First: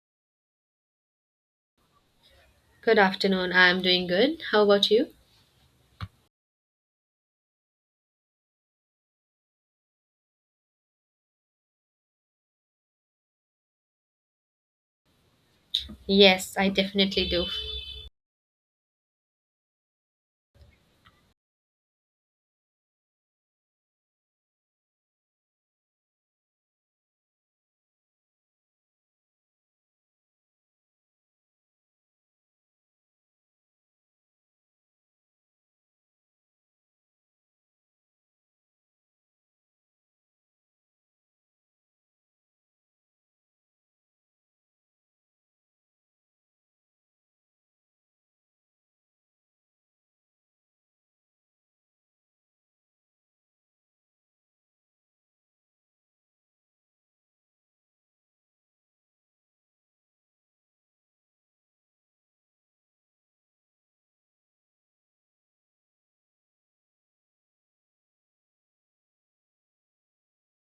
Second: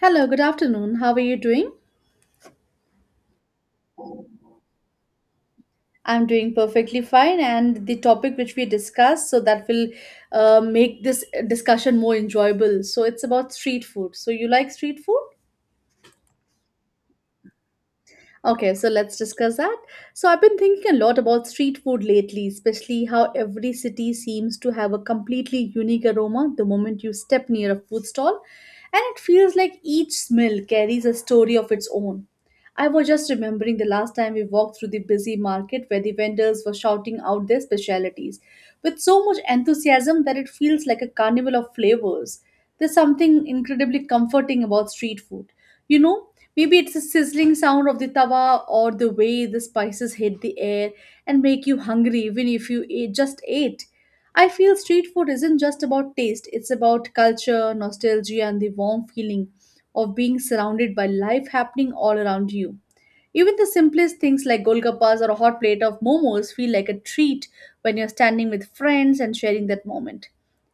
Hello, good afternoon. How are you doing? Good afternoon. I'm doing good. How about you? I'm doing perfectly fine, and the topic which we discussed, so that will make this discussion more enjoyable. So, it's about street food. So, you like street food? Yes, I definitely do. Okay, so let's discuss that. So, I've been thinking a lot about street food lately, especially how every city seems to have a completely unique aroma the moment you step near a food stall, and it feels like each smell carries a story of its own. I was just remembering the last time we walked through the busy market where the vendors were shouting out their specialities with so much enthusiasm that it feels like a carnival of flavors. There's something incredibly comforting about street food. You know, maybe it's the sizzling sound of the tawa or the way the spices hit the air and make you hungry even if you just ate. I feel street food isn't just about taste, it's about culture, nostalgia, and the warm feeling of being surrounded by life happening all around you. Even the simplest things like golgappas or a hot plate of momos feel like a treat when you're standing with friends and sharing that moment.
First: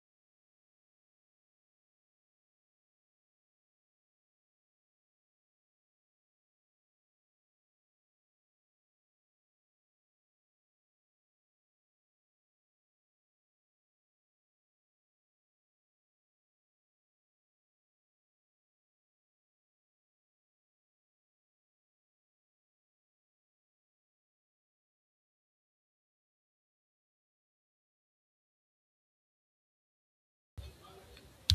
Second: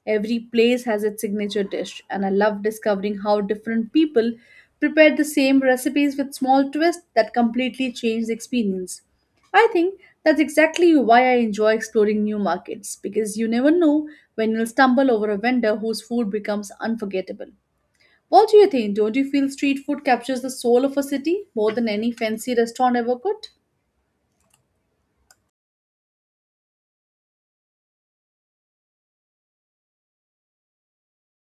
Every place has its signature dish, and I love discovering how different people prepare the same recipes with small twists that completely change the experience. I think that's exactly why I enjoy exploring new markets because you never know when you'll stumble over a vendor whose food becomes unforgettable. What do you think? Don't you feel street food captures the soul of a city more than any fancy restaurant ever could?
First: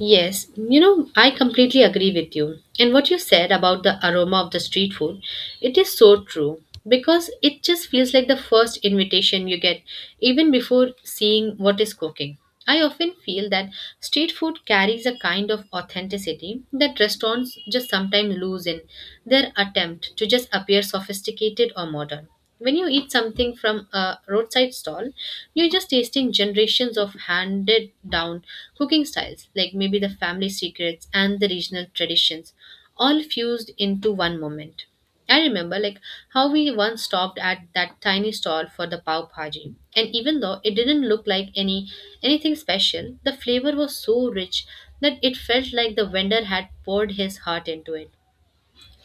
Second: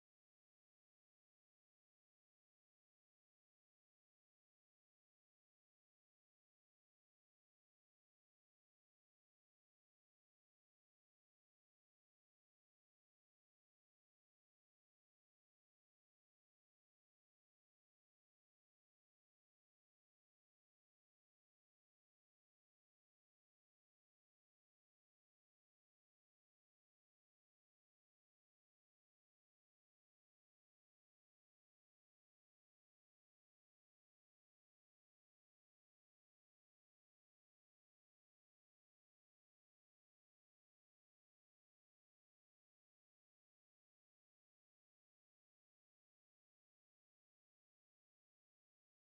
Yes, I completely agree with you. And what you said about the aroma of the street food, it is so true, because it just feels like the first invitation you get, even before seeing what is cooking. I often feel that street food carries a kind of authenticity that restaurants just sometimes lose in their attempt to just appear sophisticated or modern. When you eat something from a roadside stall, you're just tasting generations of handed down cooking styles, like maybe the family secrets and the regional traditions, all fused into one moment. I remember, like, how we once stopped at that tiny stall for the pav bhaji, and even though it didn't look like anything special, the flavor was so rich that it felt like the vendor had poured his heart into it.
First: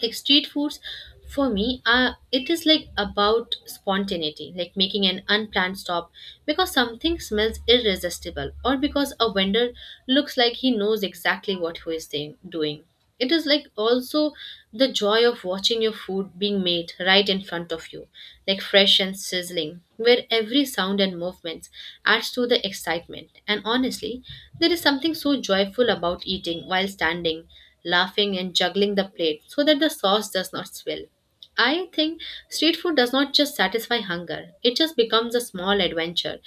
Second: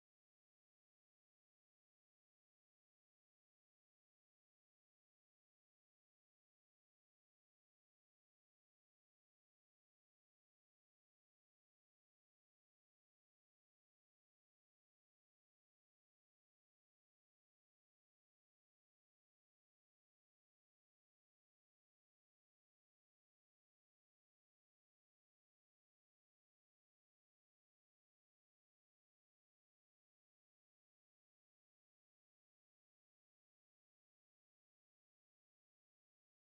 Like, street foods for me, it is like about spontaneity, like making an unplanned stop because something smells irresistible, or because a vendor looks like he knows exactly what he is saying, doing. It is like also the joy of watching your food being made right in front of you, like fresh and sizzling, where every sound and movement adds to the excitement. And honestly, there is something so joyful about eating while standing, laughing, and juggling the plate so that the sauce does not spill. I think street food does not just satisfy hunger, it just becomes a small adventure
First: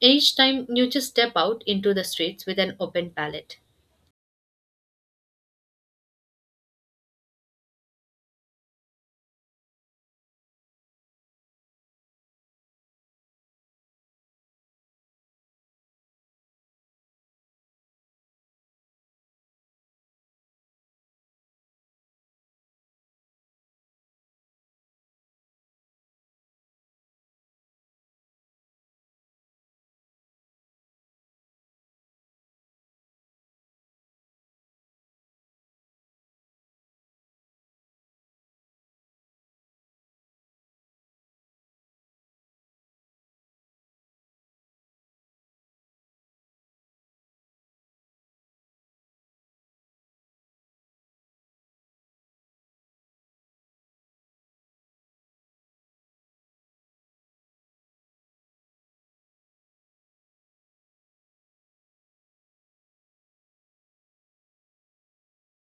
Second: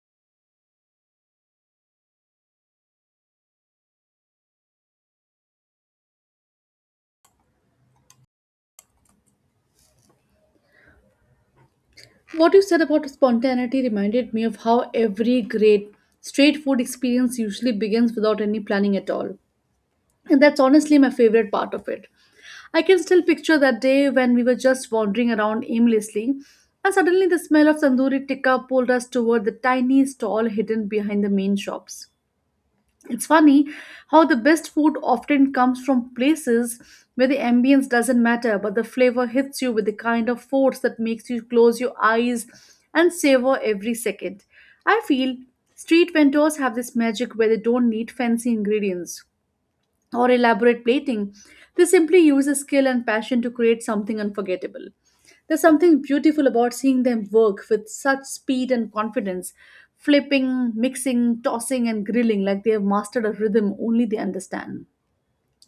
each time you just step out into the streets with an open palate. What you said about spontaneity reminded me of how every great street food experience usually begins without any planning at all. And that's honestly my favorite part of it. I can still picture that day when we were just wandering around aimlessly, and suddenly the smell of tandoori tikka pulled us toward the tiny stall hidden behind the main shops. It's funny how the best food often comes from places where the ambience doesn't matter, but the flavor hits you with the kind of force that makes you close your eyes and savor every second. I feel street vendors have this magic where they don't need fancy ingredients or elaborate plating. They simply use a skill and passion to create something unforgettable. There's something beautiful about seeing them work with such speed and confidence, flipping, mixing, tossing, and grilling like they have mastered a rhythm only they understand,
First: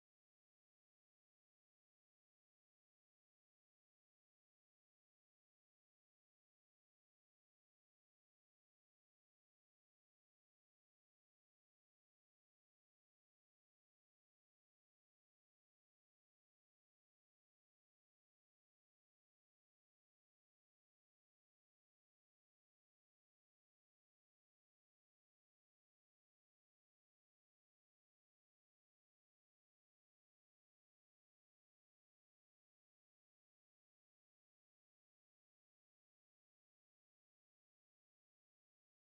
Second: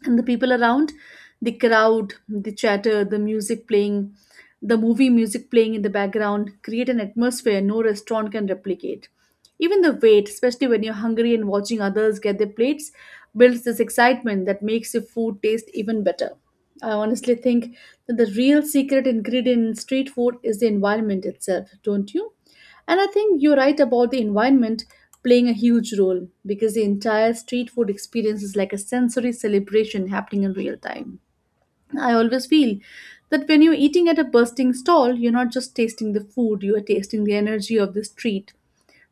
and the people around, the crowd, the chatter, the music playing, the movie music playing in the background create an atmosphere no restaurant can replicate. Even the wait, especially when you're hungry and watching others get their plates, builds this excitement that makes your food taste even better. I honestly think that the real secret ingredient in street food is the environment itself, don't you? And I think you're right about the environment playing a huge role because the entire street food experience is like a sensory celebration happening in real time. I always feel that when you're eating at a bursting stall, you're not just tasting the food, you are tasting the energy of the street,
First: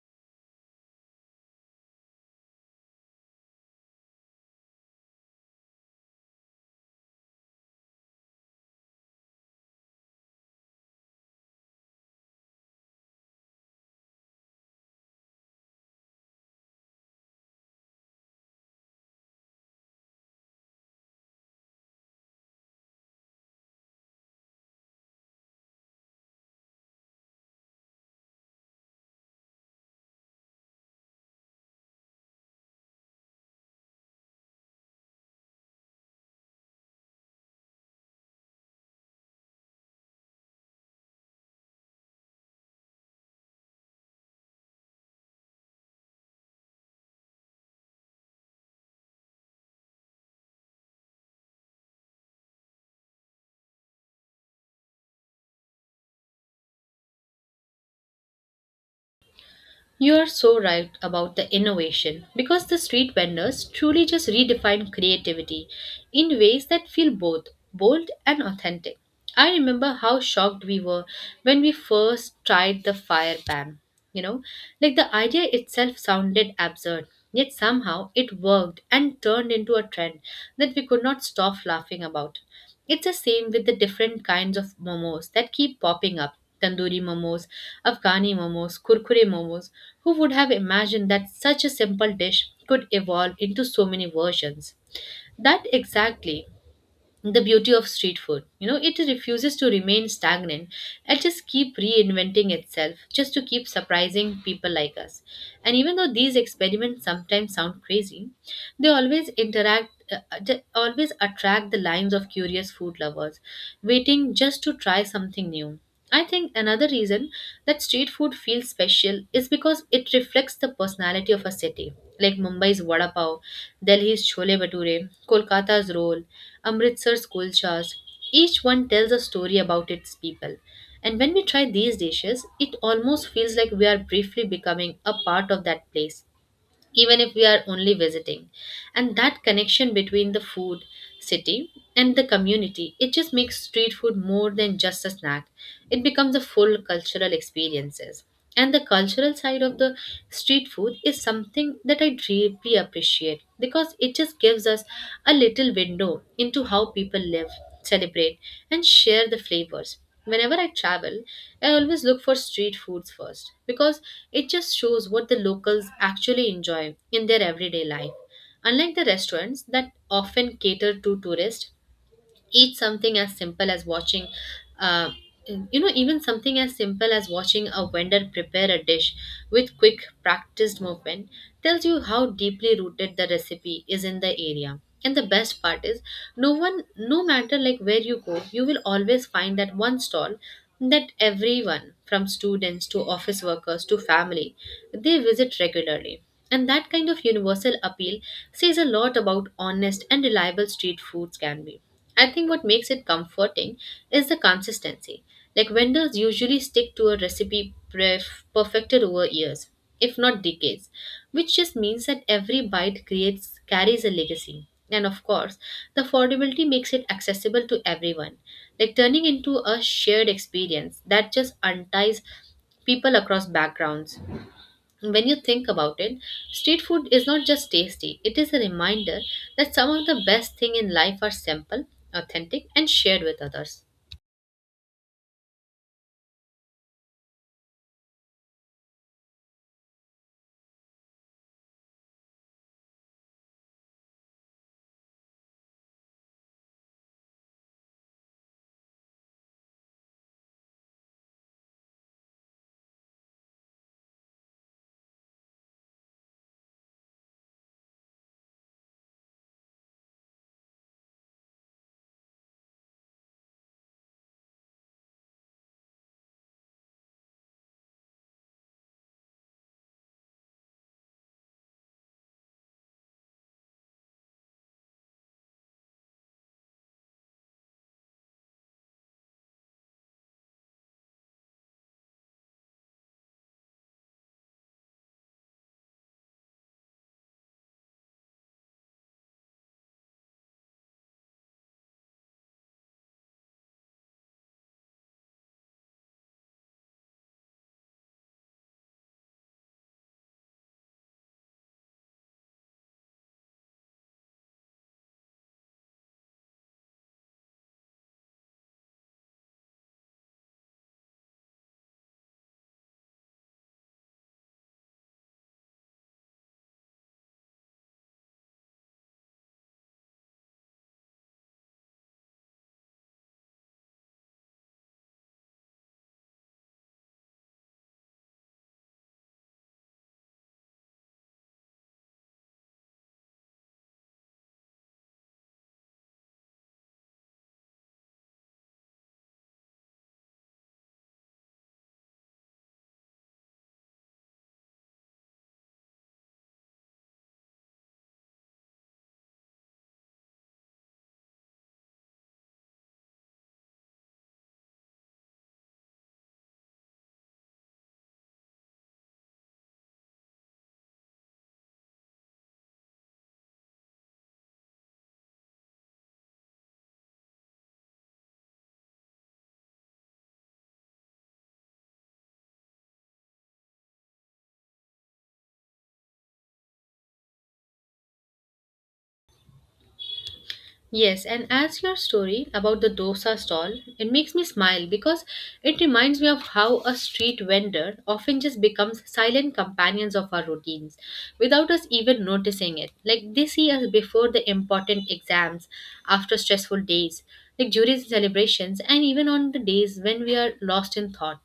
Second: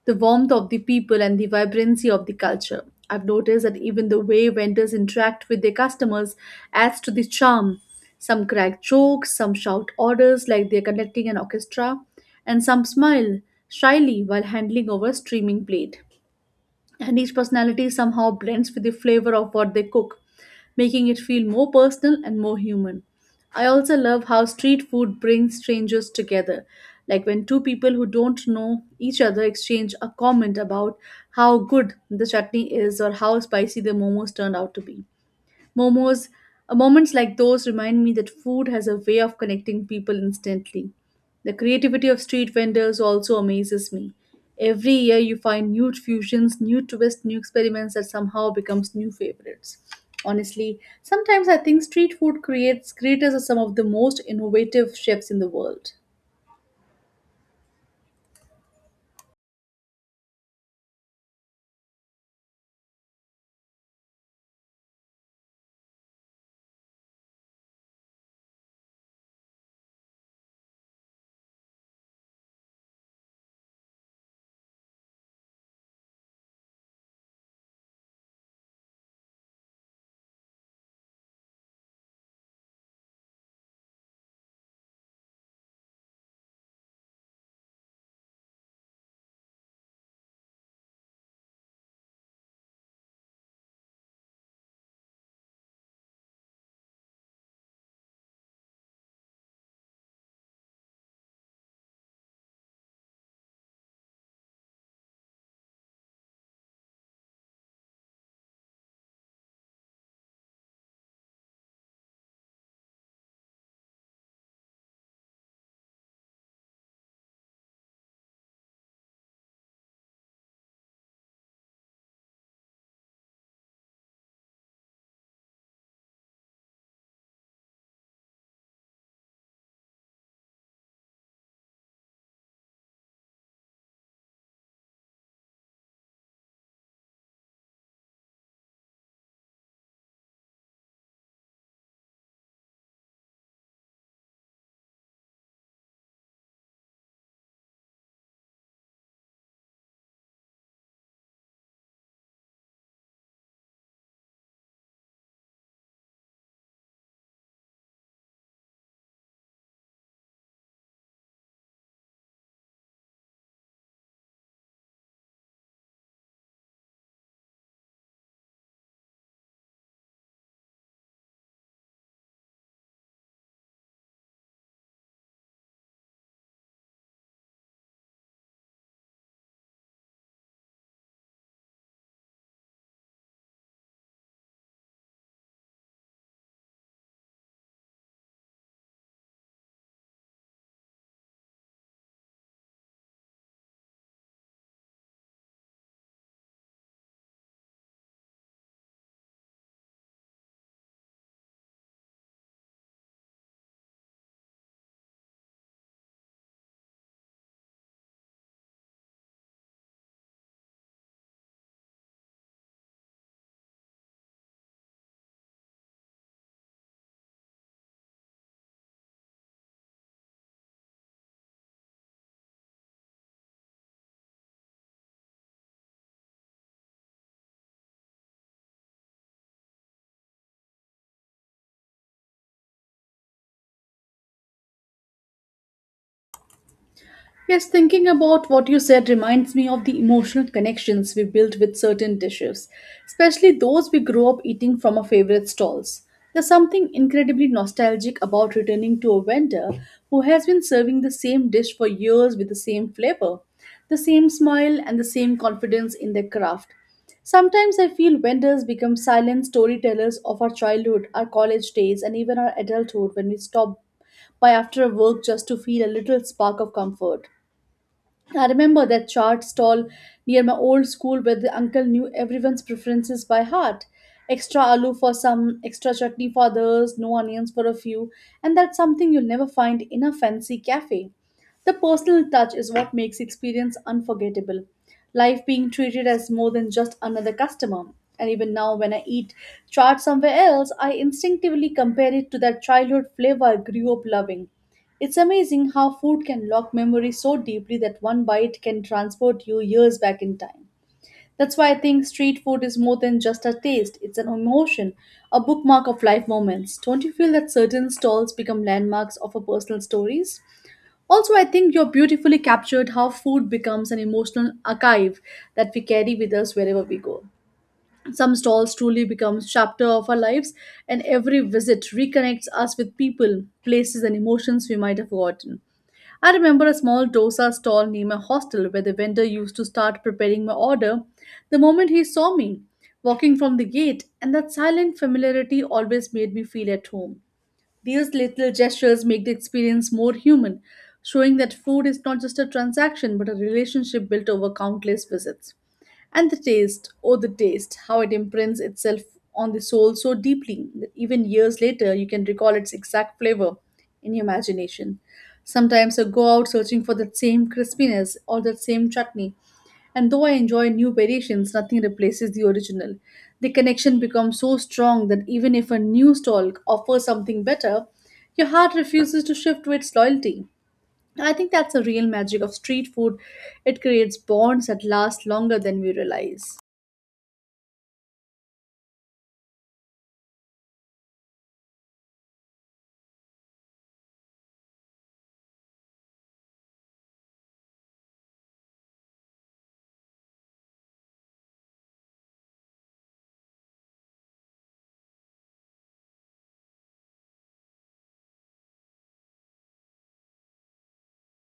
the warmth of the people, and the vibrancy of the culture. I've noticed that even the way vendors interact with their customers adds to the charm. Some crack jokes, some shout orders like they're conducting an orchestra, and some smile shyly while handling over a streaming plate, and each personality somehow blends with the flavor of what they cook, making it feel more personal and more human. I also love how street food brings strangers together, like when two people who don't know each other exchange a comment about how good the chutney is or how spicy the momos turned out to be. Momos, Moments like those remind me that food has a way of connecting people instantly. The creativity of street vendors also amazes me. Every year you find new fusions, new twists, new experiments that somehow becomes new favorites. Honestly, sometimes I think street food creates creators are some of the most innovative chefs in the world. You are so right about the innovation, because the street vendors truly just redefine creativity in ways that feel both bold and authentic. I remember how shocked we were when we first tried the fire pan. You know, like, the idea itself sounded absurd, yet somehow it worked and turned into a trend that we could not stop laughing about. It's the same with the different kinds of momos that keep popping up: tandoori momos, Afghani momos, kurkure momos. Who would have imagined that such a simple dish could evolve into so many versions? That exactly the beauty of street food. You know, it refuses to remain stagnant. It just keep reinventing itself, just to keep surprising people like us. And even though these experiments sometimes sound crazy, they always interact. They always attract the lines of curious food lovers waiting just to try something new. I think another reason that street food feels special is because it reflects the personality of a city, like Mumbai's vada pav, Delhi's chole bhature, Kolkata's roll, Amritsar's kulchas. Each one tells a story about its people. And when we try these dishes, it almost feels like we are briefly becoming a part of that place, even if we are only visiting. And that connection between the food, city, and the community, it just makes street food more than just a snack. It becomes a full cultural experiences. And the cultural side of the street food is something that I deeply appreciate, because it just gives us a little window into how people live, celebrate, and share the flavors. Whenever I travel, I always look for street foods first, because it just shows what the locals actually enjoy in their everyday life. Unlike the restaurants that often cater to tourists, eat something as simple as watching uh, even something as simple as watching a vendor prepare a dish with quick, practiced movement tells you how deeply rooted the recipe is in the area. And the best part is, no one, no matter, like, where you go, you will always find that one stall that everyone, from students to office workers to family, they visit regularly. And that kind of universal appeal says a lot about honest and reliable street foods can be. I think what makes it comforting is the consistency. Like, vendors usually stick to a recipe perfected over years, if not decades, which just means that every bite creates carries a legacy. And of course, the affordability makes it accessible to everyone, like turning into a shared experience that just unties people across backgrounds. When you think about it, street food is not just tasty, it is a reminder that some of the best things in life are simple, authentic, and shared with others. Yes, thinking about what you said reminds me of the emotional connections we built with certain dishes, especially those we grew up eating from our favorite stalls. There's something incredibly nostalgic about returning to a vendor who has been serving the same dish for years with the same flavor, the same smile, and the same confidence in their craft. Sometimes I feel vendors become silent storytellers of our childhood, our college days, and even our adulthood when we stop by after a work just to feel a little spark of comfort. I remember that chart stall near my old school where the uncle knew everyone's preferences by heart. Extra aloo for some, extra chutney for others, no onions for a few, and that's something you'll never find in a fancy cafe. The personal touch is what makes the experience unforgettable. Life being treated as more than just another customer. And even now, when I eat chaat somewhere else, I instinctively compare it to that childhood flavor I grew up loving. It's amazing how food can lock memories so deeply that one bite can transport you years back in time. That's why I think street food is more than just a taste, it's an emotion, a bookmark of life moments. Don't you feel that certain stalls become landmarks of our personal stories? Also, I think you're beautifully captured how food becomes an emotional archive that we carry with us wherever we go. Some stalls truly become chapter of our lives, and every visit reconnects us with people, places, and emotions we might have forgotten. I remember a small dosa stall near my hostel where the vendor used to start preparing my order the moment he saw me walking from the gate, and that silent familiarity always made me feel at home. These little gestures make the experience more human, showing that food is not just a transaction but a relationship built over countless visits. And the taste, oh, the taste, how it imprints itself on the soul so deeply that even years later you can recall its exact flavor in your imagination. Sometimes I go out searching for that same crispiness or that same chutney, and though I enjoy new variations, nothing replaces the original. The connection becomes so strong that even if a new stall offers something better, your heart refuses to shift to its loyalty. I think that's the real magic of street food. It creates bonds that last longer than we realize. Yes, and as your story about the dosa stall, it makes me smile, because it reminds me of how a street vendor often just becomes silent companions of our routines without us even noticing it. Like, they see us before the important exams, after stressful days, like during celebrations, and even on the days when we are lost in thought.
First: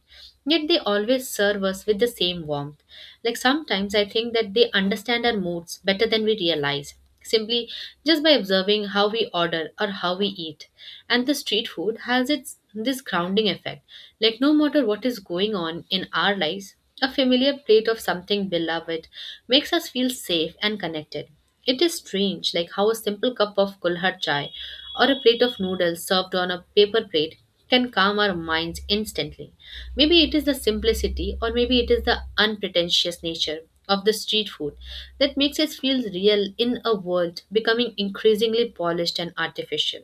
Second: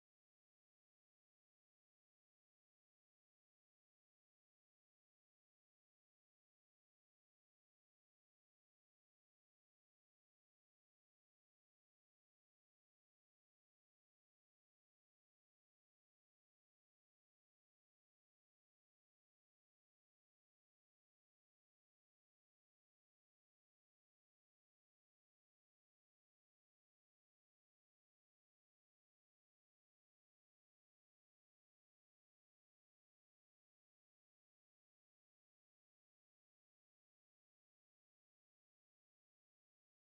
Yet they always serve us with the same warmth. Like, sometimes I think that they understand our moods better than we realize, simply just by observing how we order or how we eat. And the street food has its this grounding effect, like, no matter what is going on in our lives, a familiar plate of something beloved makes us feel safe and connected. It is strange, like, how a simple cup of kulhad chai or a plate of noodles served on a paper plate can calm our minds instantly. Maybe it is the simplicity, or maybe it is the unpretentious nature of the street food that makes us feel real in a world becoming increasingly polished and artificial.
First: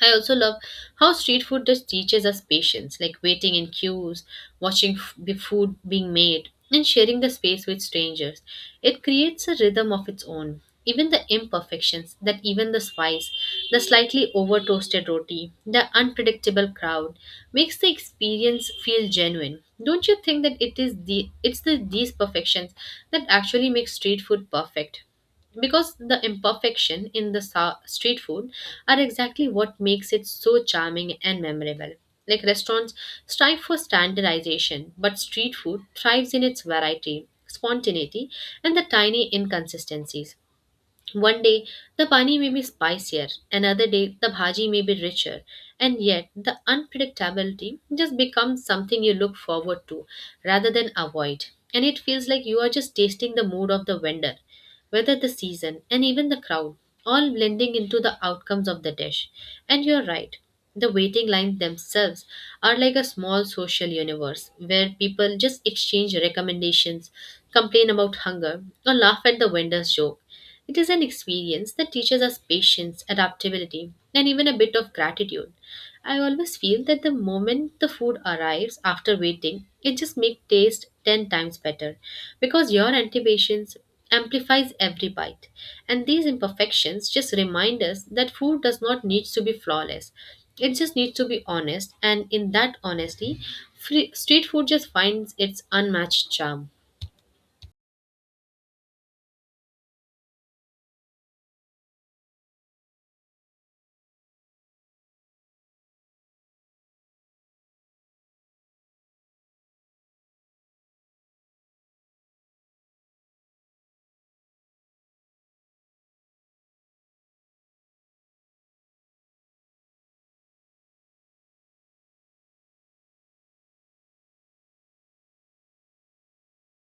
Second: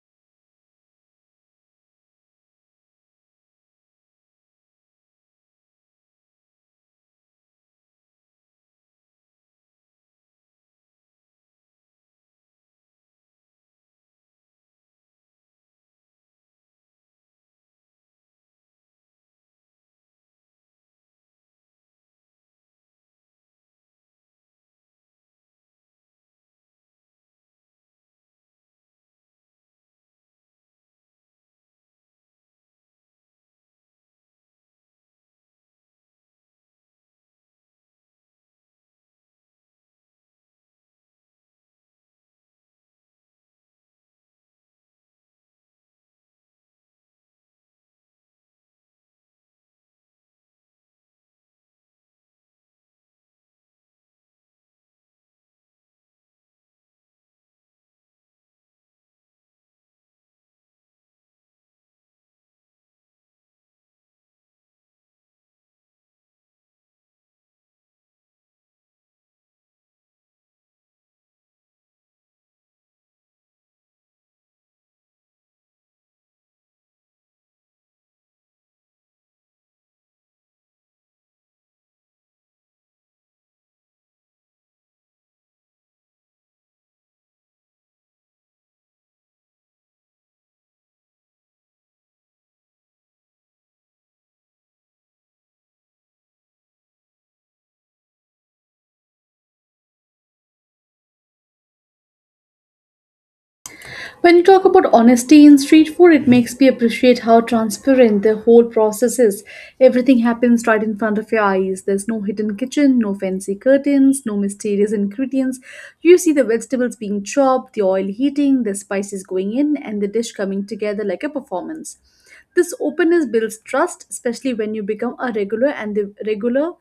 I also love how street food just teaches us patience, like waiting in queues, watching the food being made, and sharing the space with strangers. It creates a rhythm of its own. Even the imperfections, that even the spice, the slightly over toasted roti, the unpredictable crowd, makes the experience feel genuine. Don't you think that it is the it's the these perfections that actually make street food perfect? Because the imperfection in the street food are exactly what makes it so charming and memorable. Like, restaurants strive for standardization, but street food thrives in its variety, spontaneity, and the tiny inconsistencies. One day the pani may be spicier, another day the bhaji may be richer, and yet the unpredictability just becomes something you look forward to rather than avoid. And it feels like you are just tasting the mood of the vendor, whether the season and even the crowd, all blending into the outcomes of the dish. And you're right, the waiting lines themselves are like a small social universe where people just exchange recommendations, complain about hunger, or laugh at the vendor's joke. It is an experience that teaches us patience, adaptability, and even a bit of gratitude. I always feel that the moment the food arrives after waiting, it just makes taste 10 times better, because your anticipations amplifies every bite. And these imperfections just remind us that food does not need to be flawless. It just needs to be honest, and in that honesty, free, street food just finds its unmatched charm. When you talk about honesty in street food, it makes me appreciate how transparent the whole process is. Everything happens right in front of your eyes. There's no hidden kitchen, no fancy curtains, no mysterious ingredients. You see the vegetables being chopped, the oil heating, the spices going in, and the dish coming together like a performance. This openness builds trust, especially when you become a regular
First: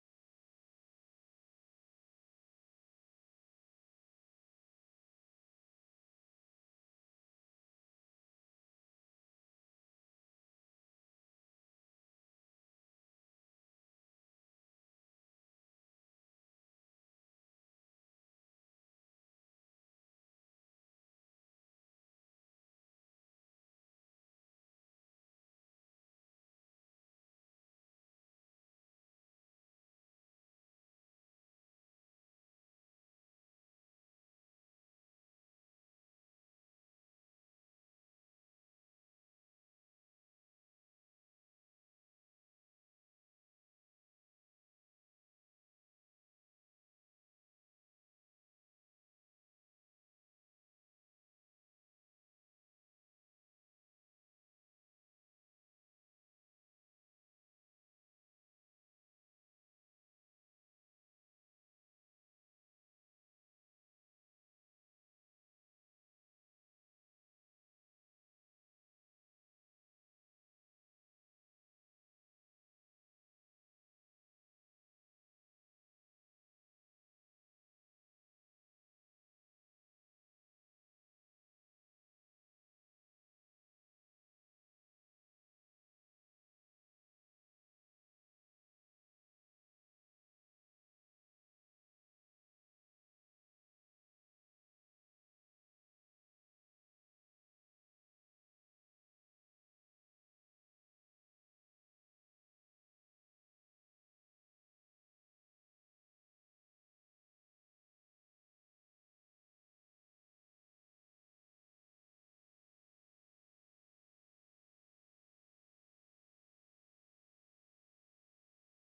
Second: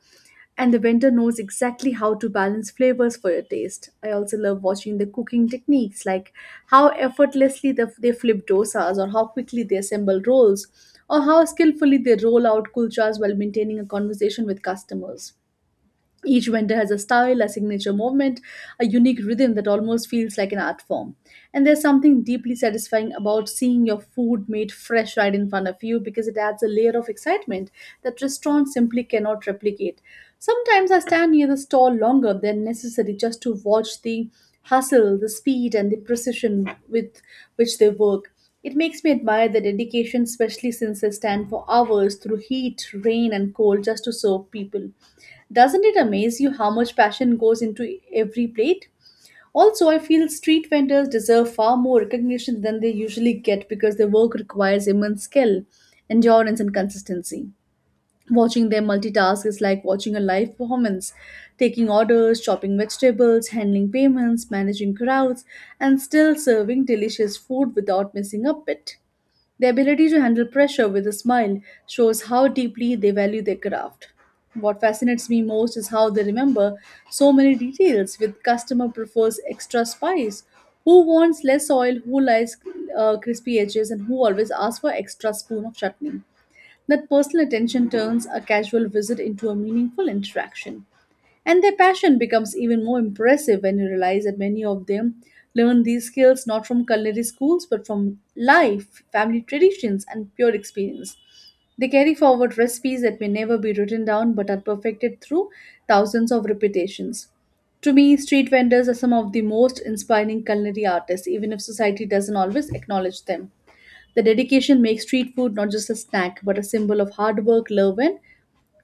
and the vendor knows exactly how to balance flavors for your taste. I also love watching the cooking techniques, like how effortlessly they flip dosas, or how quickly they assemble rolls, or how skillfully they roll out kulchas while maintaining a conversation with customers. Each vendor has a style, a signature movement, a unique rhythm that almost feels like an art form. And there's something deeply satisfying about seeing your food made fresh right in front of you because it adds a layer of excitement that restaurants simply cannot replicate. Sometimes I stand near the stall longer than necessary just to watch the hustle, the speed, and the precision with which they work. It makes me admire their dedication, especially since they stand for hours through heat, rain, and cold just to serve people. Doesn't it amaze you how much passion goes into every plate? Also, I feel street vendors deserve far more recognition than they usually get because their work requires immense skill, endurance, and consistency. Watching them multitask is like watching a live performance, taking orders, chopping vegetables, handling payments, managing crowds, and still serving delicious food without missing a bit. Their ability to handle pressure with a smile shows how deeply they value their craft. What fascinates me most is how they remember so many details. With customer prefers extra spice, who wants less oil, who likes crispy edges, and who always asks for extra spoon of chutney. That personal attention turns a casual visit into a meaningful interaction. And their passion becomes even more impressive when you realize that many of them learn these skills not from culinary schools but from life, family traditions, and pure experience. They carry forward recipes that may never be written down but are perfected through thousands of repetitions. To me, street vendors are some of the most inspiring culinary artists, even if society doesn't always acknowledge them. The dedication makes street food not just a snack but a symbol of hard work, love, and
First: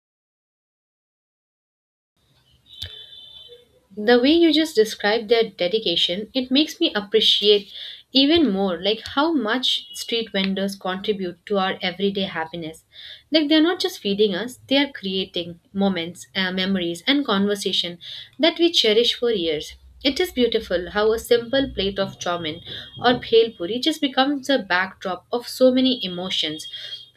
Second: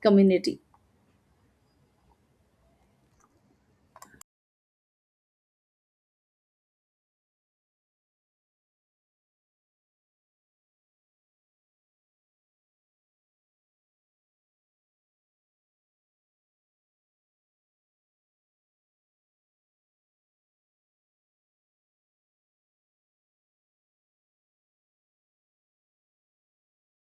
community. The way you just described their dedication, it makes me appreciate even more, like, how much street vendors contribute to our everyday happiness. Like, they're not just feeding us, they are creating moments, memories, and conversation that we cherish for years. It is beautiful how a simple plate of chowmin or bhel puri just becomes a backdrop of so many emotions,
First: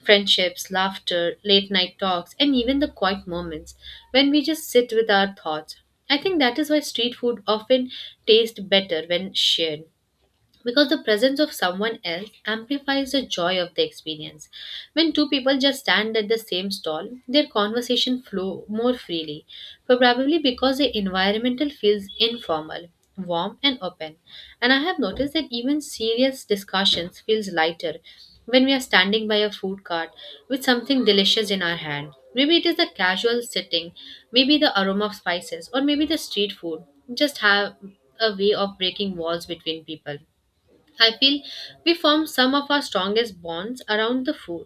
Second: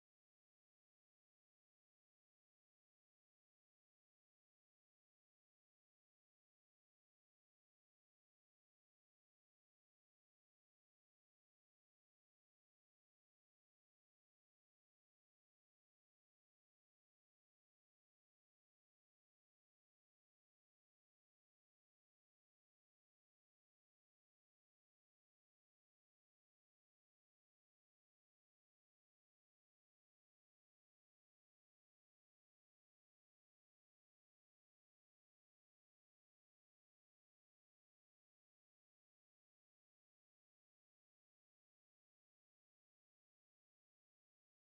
friendships, laughter, late night talks, and even the quiet moments when we just sit with our thoughts. I think that is why street food often tastes better when shared, because the presence of someone else amplifies the joy of the experience. When two people just stand at the same stall, their conversation flow more freely, probably because the environmental feels informal, warm, and open. And I have noticed that even serious discussions feels lighter when we are standing by a food cart with something delicious in our hand. Maybe it is the casual sitting, maybe the aroma of spices, or maybe the street food just have a way of breaking walls between people. I feel we form some of our strongest bonds around the food.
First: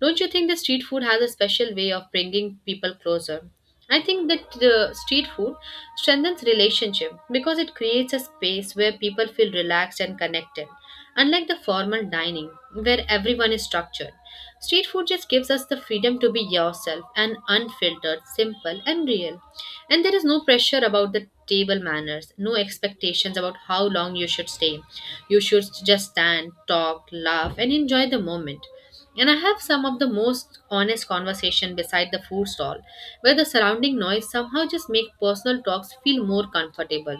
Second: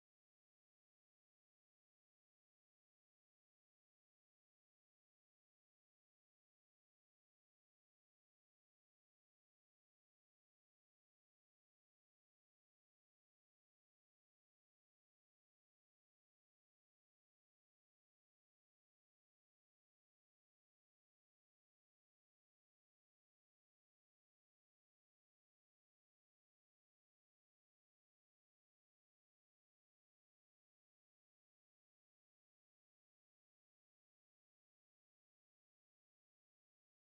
Don't you think the street food has a special way of bringing people closer? I think that the street food strengthens relationship because it creates a space where people feel relaxed and connected. Unlike the formal dining where everyone is structured, street food just gives us the freedom to be yourself and unfiltered, simple, and real. And there is no pressure about the table manners, no expectations about how long you should stay. You should just stand, talk, laugh, and enjoy the moment. And I have some of the most honest conversation beside the food stall, where the surrounding noise somehow just make personal talks feel more comfortable.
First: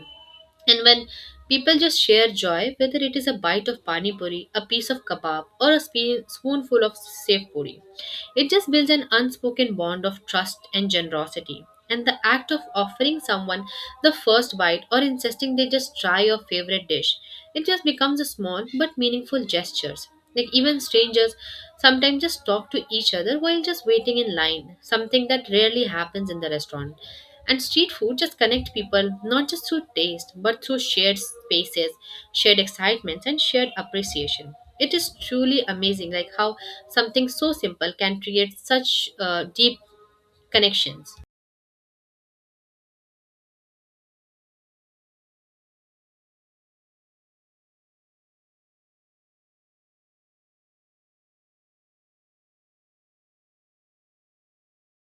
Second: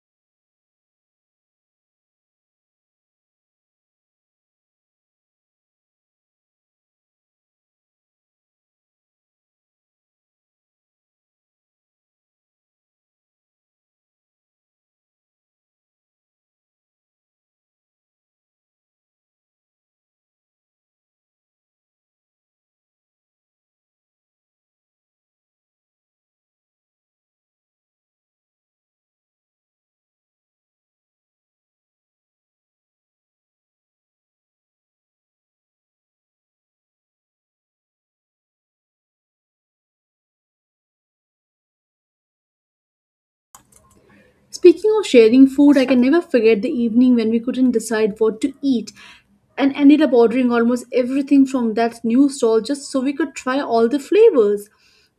And when people just share joy, whether it is a bite of pani puri, a piece of kebab, or a spoonful of safe puri, it just builds an unspoken bond of trust and generosity. And the act of offering someone the first bite or insisting they just try your favorite dish, it just becomes a small but meaningful gestures. Like, even strangers sometimes just talk to each other while just waiting in line, something that rarely happens in the restaurant. And street food just connect people not just through taste but through shared spaces, shared excitements and shared appreciation. It is truly amazing like how something so simple can create such deep connections. Speaking of sharing food, I can never forget the evening when we couldn't decide what to eat and ended up ordering almost everything from that new stall just so we could try all the flavors.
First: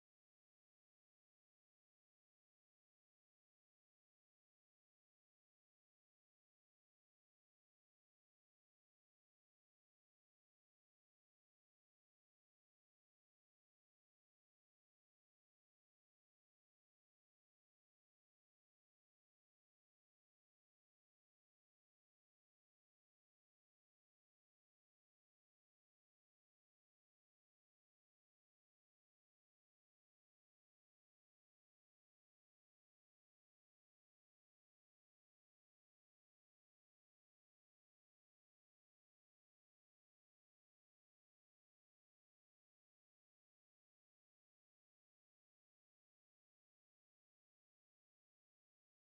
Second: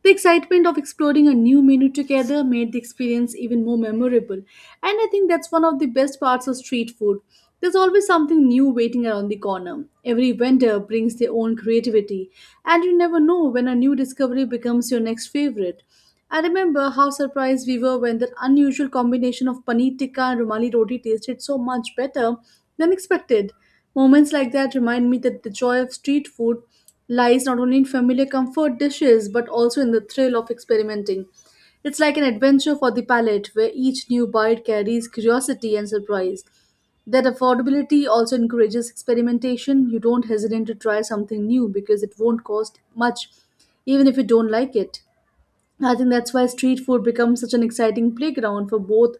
The excitement of exploring a new menu together made the experience even more memorable, and I think that's one of the best parts of street food. There's always something new waiting around the corner. Every vendor brings their own creativity, and you never know when a new discovery becomes your next favorite. I remember how surprised we were when that unusual combination of paneer tikka and rumali roti tasted so much better than expected. Moments like that remind me that the joy of street food lies not only in familiar comfort dishes but also in the thrill of experimenting. It's like an adventure for the palate where each new bite carries curiosity and surprise. That affordability also encourages experimentation. You don't hesitate to try something new because it won't cost much, even if you don't like it. I think that's why street food becomes such an exciting playground for both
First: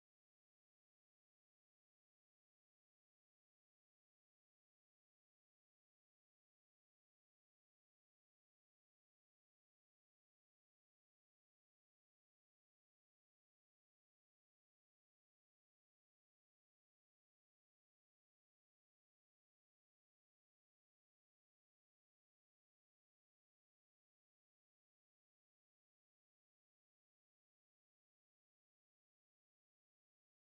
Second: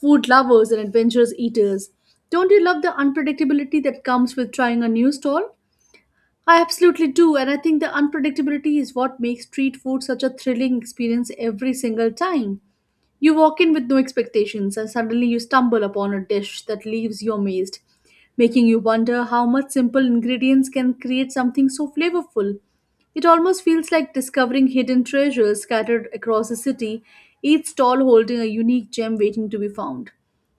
food lovers and adventurous eaters. Don't you love the unpredictability that comes with trying a new stall? I absolutely do, and I think the unpredictability is what makes street food such a thrilling experience every single time. You walk in with no expectations, and suddenly you stumble upon a dish that leaves you amazed, making you wonder how much simple ingredients can create something so flavorful. It almost feels like discovering hidden treasures scattered across the city, each stall holding a unique gem waiting to be found.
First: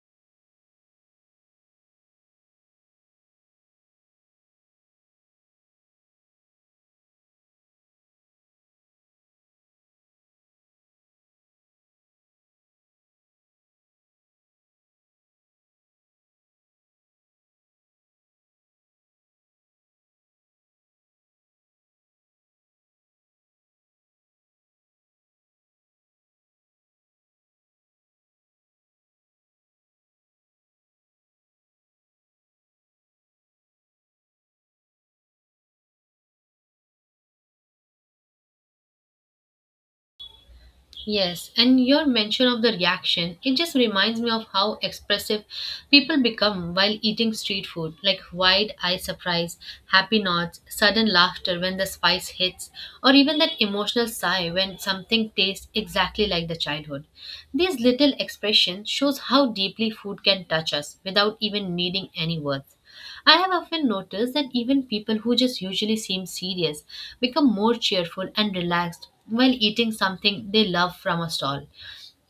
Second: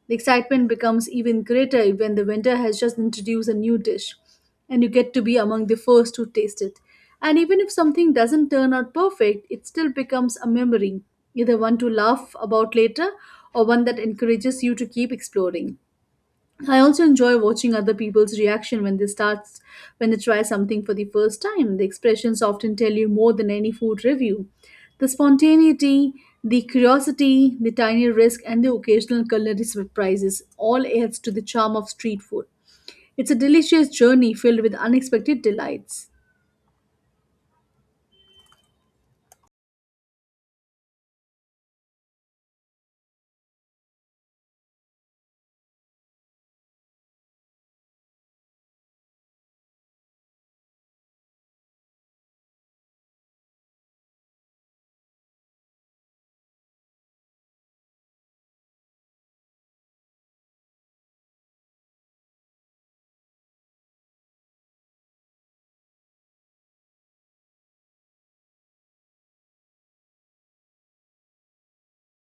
The excitement becomes even greater when the vendor has just introduced a new dish and you get to be among the first to taste it. And even if something doesn't turn out perfect, it still becomes a memory, either one to laugh about later or one that encourages you to keep exploring. I also enjoy watching other people's reaction when they try something for the first time. The expressions often tell you more than any food review. The spontaneity, the curiosity, the tiny risk, and the occasional culinary surprises all adds to the charm of street food. It's a delicious journey filled with unexpected delights. Yes, and your mention of the reaction, it just reminds me of how expressive people become while eating street food, like wide eye surprise, happy nods, sudden laughter when the spice hits, or even that emotional sigh when something tastes exactly like the childhood. These little expressions shows how deeply food can touch us without even needing any words. I have often noticed that even people who just usually seem serious become more cheerful and relaxed while eating something they love from a stall.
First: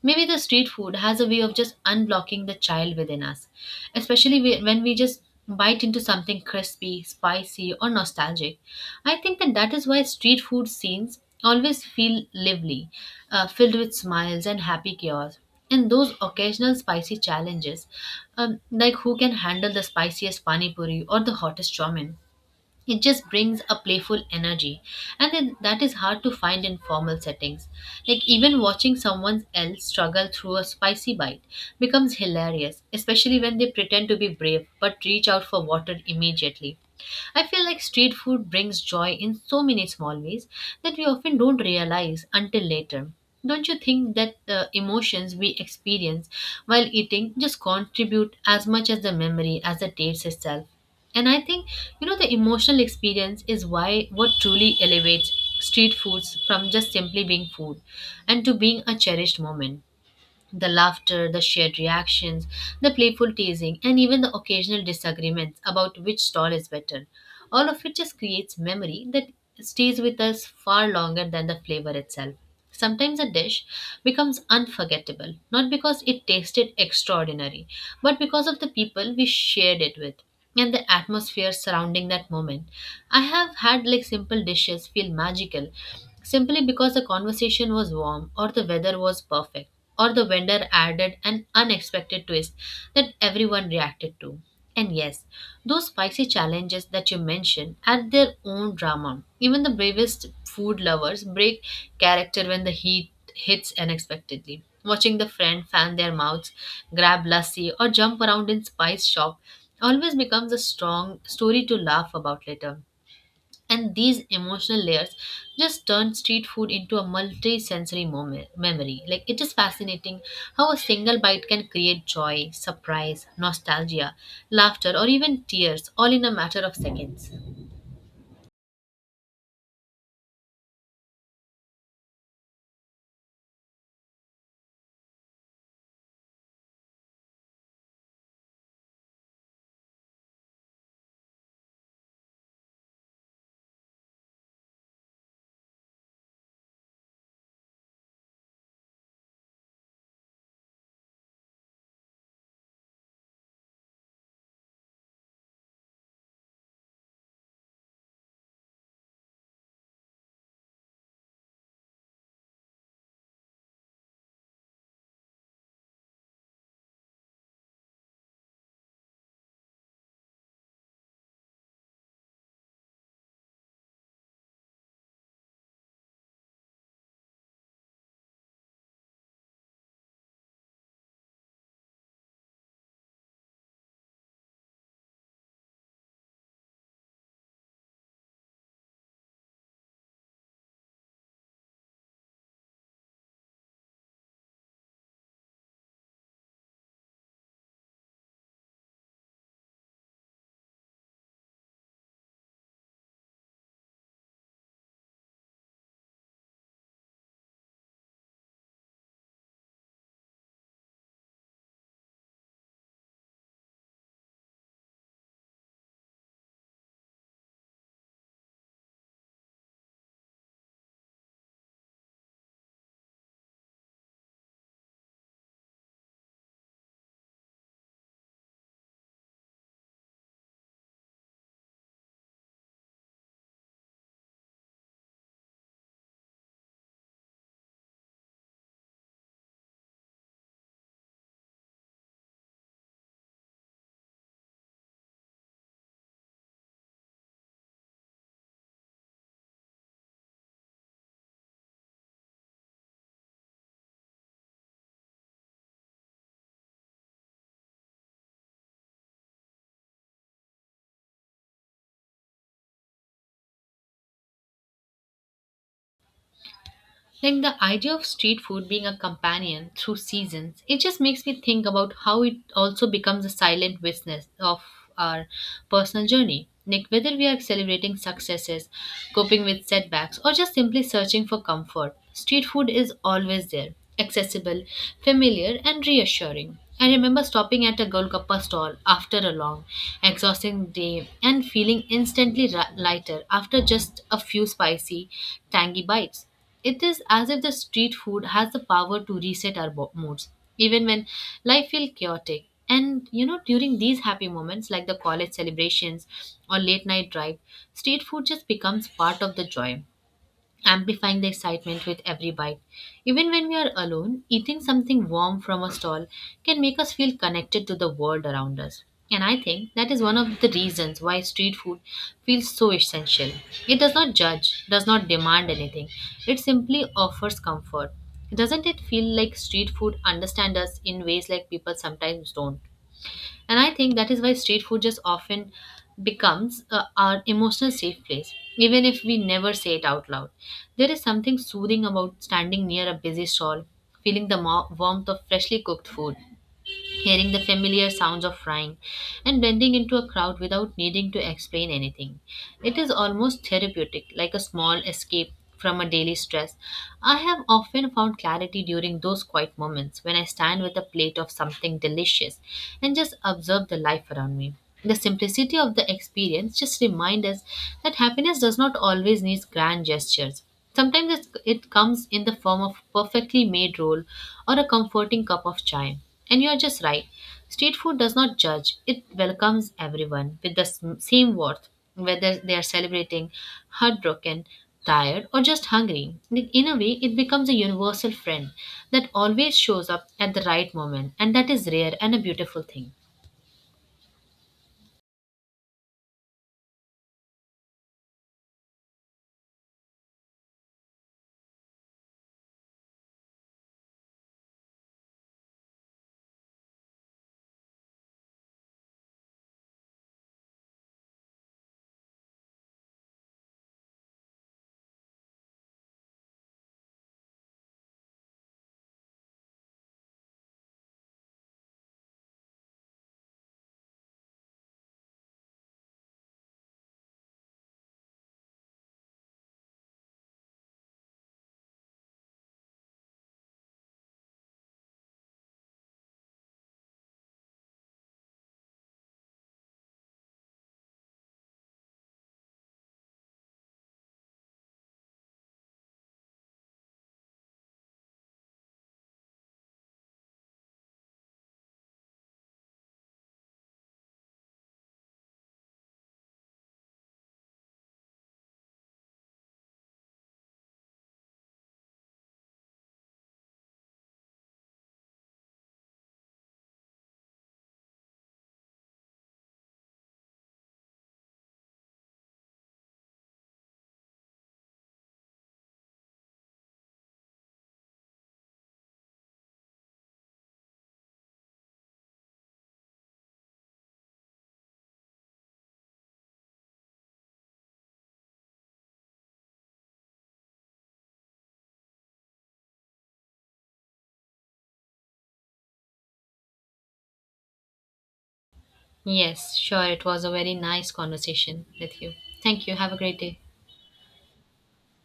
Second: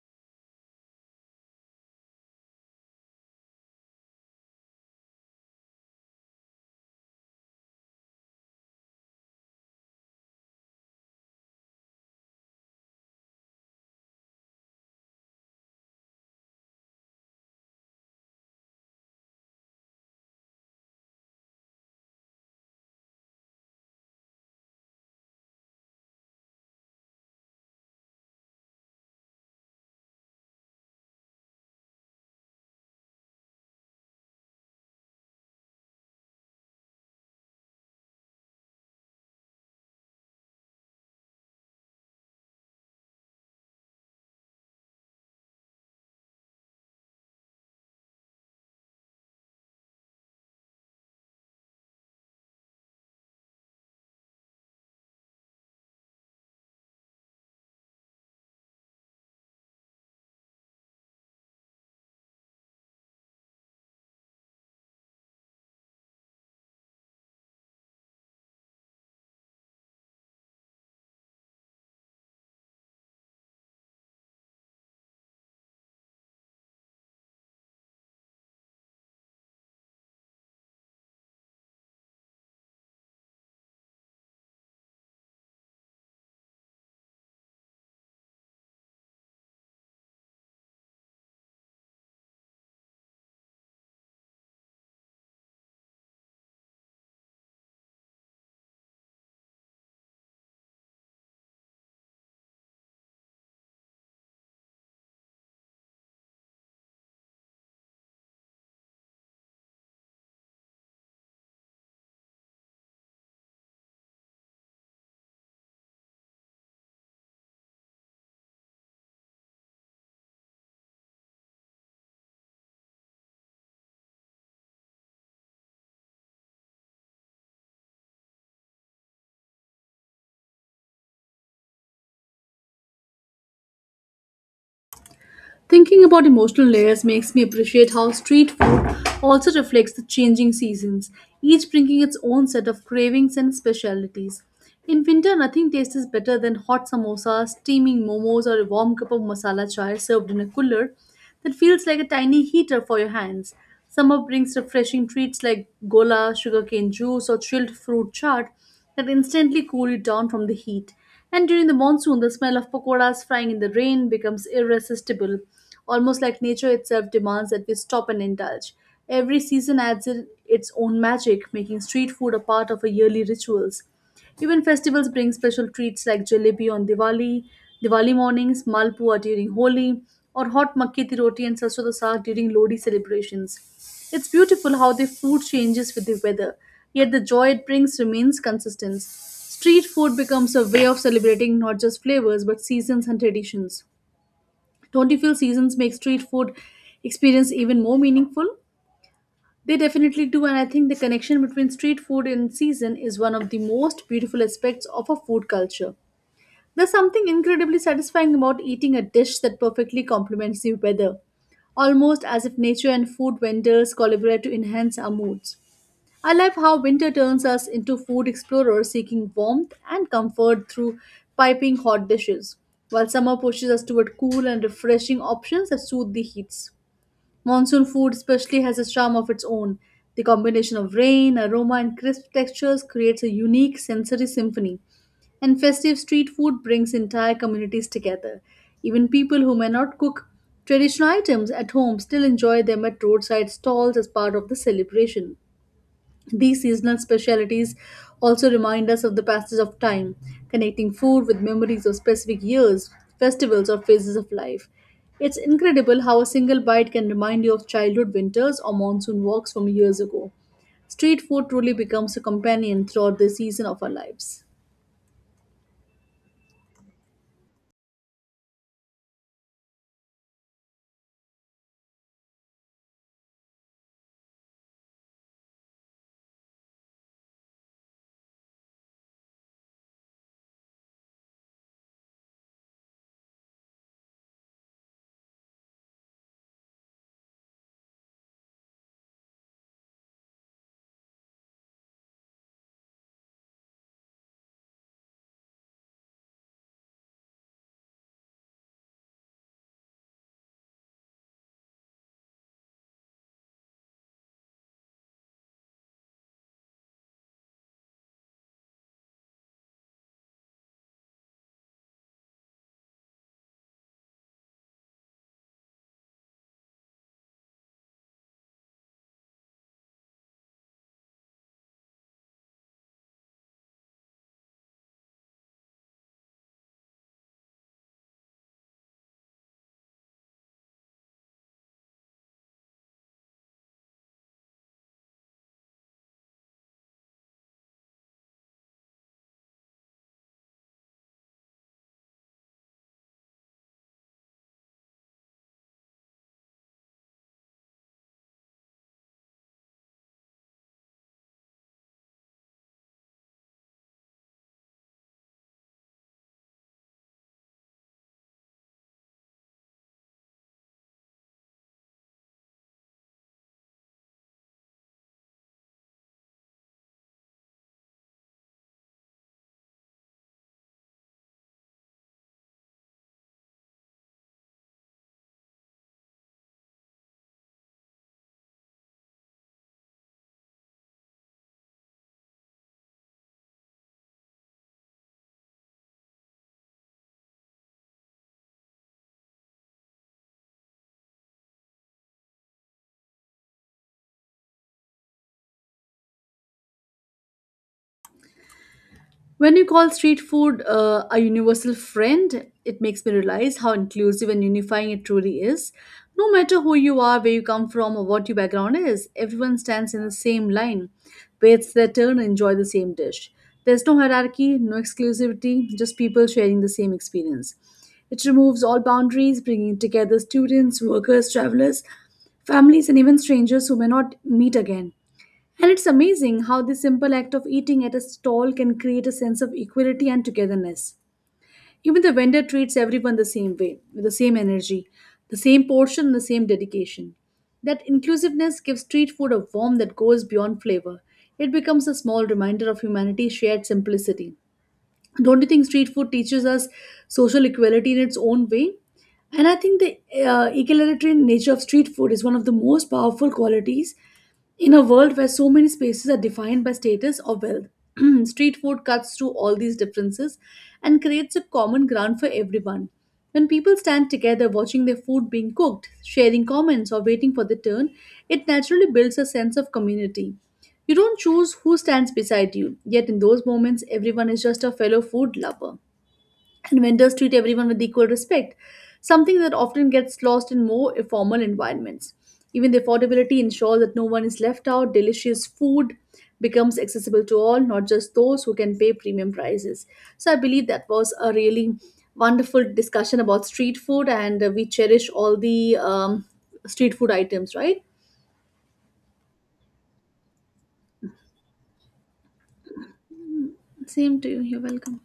Maybe the street food has a way of just unblocking the child within us, especially when we just bite into something crispy, spicy, or nostalgic. I think that is why street food scenes always feel lively, filled with smiles and happy chaos. And those occasional spicy challenges, like who can handle the spiciest pani puri or the hottest chomin, it just brings a playful energy, and then that is hard to find in formal settings. Like, even watching someone else struggle through a spicy bite becomes hilarious, especially when they pretend to be brave but reach out for water immediately. I feel like street food brings joy in so many small ways that we often don't realize until later. Don't you think that the emotions we experience while eating just contribute as much as the memory as the taste itself? And I think, the emotional experience is why what truly elevates street foods from just simply being food and to being a cherished moment. The laughter, the shared reactions, the playful teasing, and even the occasional disagreements about which stall is better. All of it just creates memory that stays with us far longer than the flavor itself. Sometimes a dish becomes unforgettable, not because it tasted extraordinary, but because of the people we shared it with and the atmosphere surrounding that moment. I have had like simple dishes feel magical simply because the conversation was warm or the weather was perfect or the vendor added an unexpected twist that everyone reacted to. And yes, those spicy challenges that you mentioned add their own drama. Even the bravest food lovers break character when the heat hits unexpectedly. Watching the friend fan their mouths, grab lassi, or jump around in spice shop always becomes a strong story to laugh about later, and these emotional layers just turn street food into a multi-sensory moment, memory like it is fascinating how a single bite can create joy, surprise, nostalgia, laughter, or even tears, all in a matter of seconds. Thinking about emotional layers makes me appreciate how street food also reflects the changing seasons, each bringing its own set of cravings and specialities. In winter, nothing tastes better than hot samosas, steaming momos, or a warm cup of masala chai served in a cooler that feels like a tiny heater for your hands. Summer brings refreshing treats like gola, sugarcane juice, or chilled fruit chaat, that instantly cool you down from the heat. And during the monsoon, the smell of pakoras frying in the rain becomes irresistible, almost like nature itself demands that we stop and indulge. Every season adds in its own magic, making street food a part of our yearly rituals. Even festivals bring special treats like jalebi on Diwali, Diwali mornings, malpua during Holi, or hot makki di roti and sarson da saag during Lodi celebrations. It's beautiful how the food changes with the weather, yet the joy it brings remains consistent. Street food becomes a way of celebrating not just flavors but seasons and traditions. Don't you feel seasons make street food experience even more meaningful? They definitely do, and I think the connection between street food and season is one of the most beautiful aspects of a food culture. There's something incredibly satisfying about eating a dish that perfectly complements the weather, almost as if nature and food vendors collaborate to enhance our moods. I love how winter turns us into food explorers seeking warmth and comfort through piping hot dishes, while summer pushes us toward cool and refreshing options that soothe the heats. Monsoon food, especially, has a charm of its own. The combination of rain, aroma, and crisp textures creates a unique sensory symphony. And festive street food brings entire communities together. Even people who may not cook traditional items at home still enjoy them at roadside stalls as part of the celebration. These seasonal specialities also remind us of the passage of time, connecting food with memories of specific years, festivals, or phases of life. It's incredible how a single bite can remind you of childhood winters or monsoon walks from years ago. Street food truly becomes a companion throughout the season of our lives. Like the idea of street food being a companion through seasons, it just makes me think about how it also becomes a silent witness of our personal journey. Like whether we are celebrating successes, coping with setbacks, or just simply searching for comfort, street food is always there, accessible, familiar, and reassuring. I remember stopping at a Golgappa stall after a long, exhausting day and feeling instantly lighter after just a few spicy, tangy bites. It is as if the street food has the power to reset our moods, even when life feels chaotic. And you know, during these happy moments like the college celebrations or late night drive, street food just becomes part of the joy, amplifying the excitement with every bite. Even when we are alone, eating something warm from a stall can make us feel connected to the world around us. And I think that is one of the reasons why street food feels so essential. It does not judge, does not demand anything, it simply offers comfort. Doesn't it feel like street food understands us in ways like people sometimes don't? And I think that is why street food just often becomes our emotional safe place, even if we never say it out loud. There is something soothing about standing near a busy stall, feeling the warmth of freshly cooked food, hearing the familiar sounds of frying, and blending into a crowd without needing to explain anything. It is almost therapeutic, like a small escape from a daily stress. I have often found clarity during those quiet moments when I stand with a plate of something delicious and just observe the life around me. The simplicity of the experience just reminds us that happiness does not always need grand gestures. Sometimes it comes in the form of perfectly made roll or a comforting cup of chai. And you're just right. Street food does not judge, it welcomes everyone with the same worth, whether they are celebrating, heartbroken, tired, or just hungry. In a way, it becomes a universal friend that always shows up at the right moment, and that is rare and a beautiful thing. When you call street food a universal friend, it makes me realize how inclusive and unifying it truly is. No matter who you are, where you come from, or what your background is, everyone stands in the same line, waits their turn, and enjoy the same dish. There's no hierarchy, no exclusivity, just people sharing the same experience. It removes all boundaries, bringing together students, workers, travelers, families, and even strangers who may not meet again. And it's amazing how the simple act of eating at a stall can create a sense of equality and togetherness. Even the vendor treats everyone the same way, with the same energy, the same portion, and the same dedication. That inclusiveness gives street food a warmth that goes beyond flavor. It becomes a small reminder of humanity's shared simplicity. Don't you think street food teaches us social equality in its own way? And I think the egalitarian nature of street food is one of the most powerful qualities in a world where so many spaces are defined by status or wealth. Street food cuts through all these differences and creates a common ground for everyone. When people stand together watching their food being cooked, sharing comments, or waiting for the turn, it naturally builds a sense of community. You don't choose who stands beside you, yet in those moments, everyone is just a fellow food lover. And vendors treat everyone with equal respect, something that often gets lost in more formal environments. Even the affordability ensures that no one is left out, delicious food becomes accessible to all, not just those who can pay premium prices. So I believe that was a really wonderful discussion about street food, and we cherish all the street food items, right? Yes, sure, it was a very nice conversation with you. Thank you. Have a great day. Same to you. You're welcome.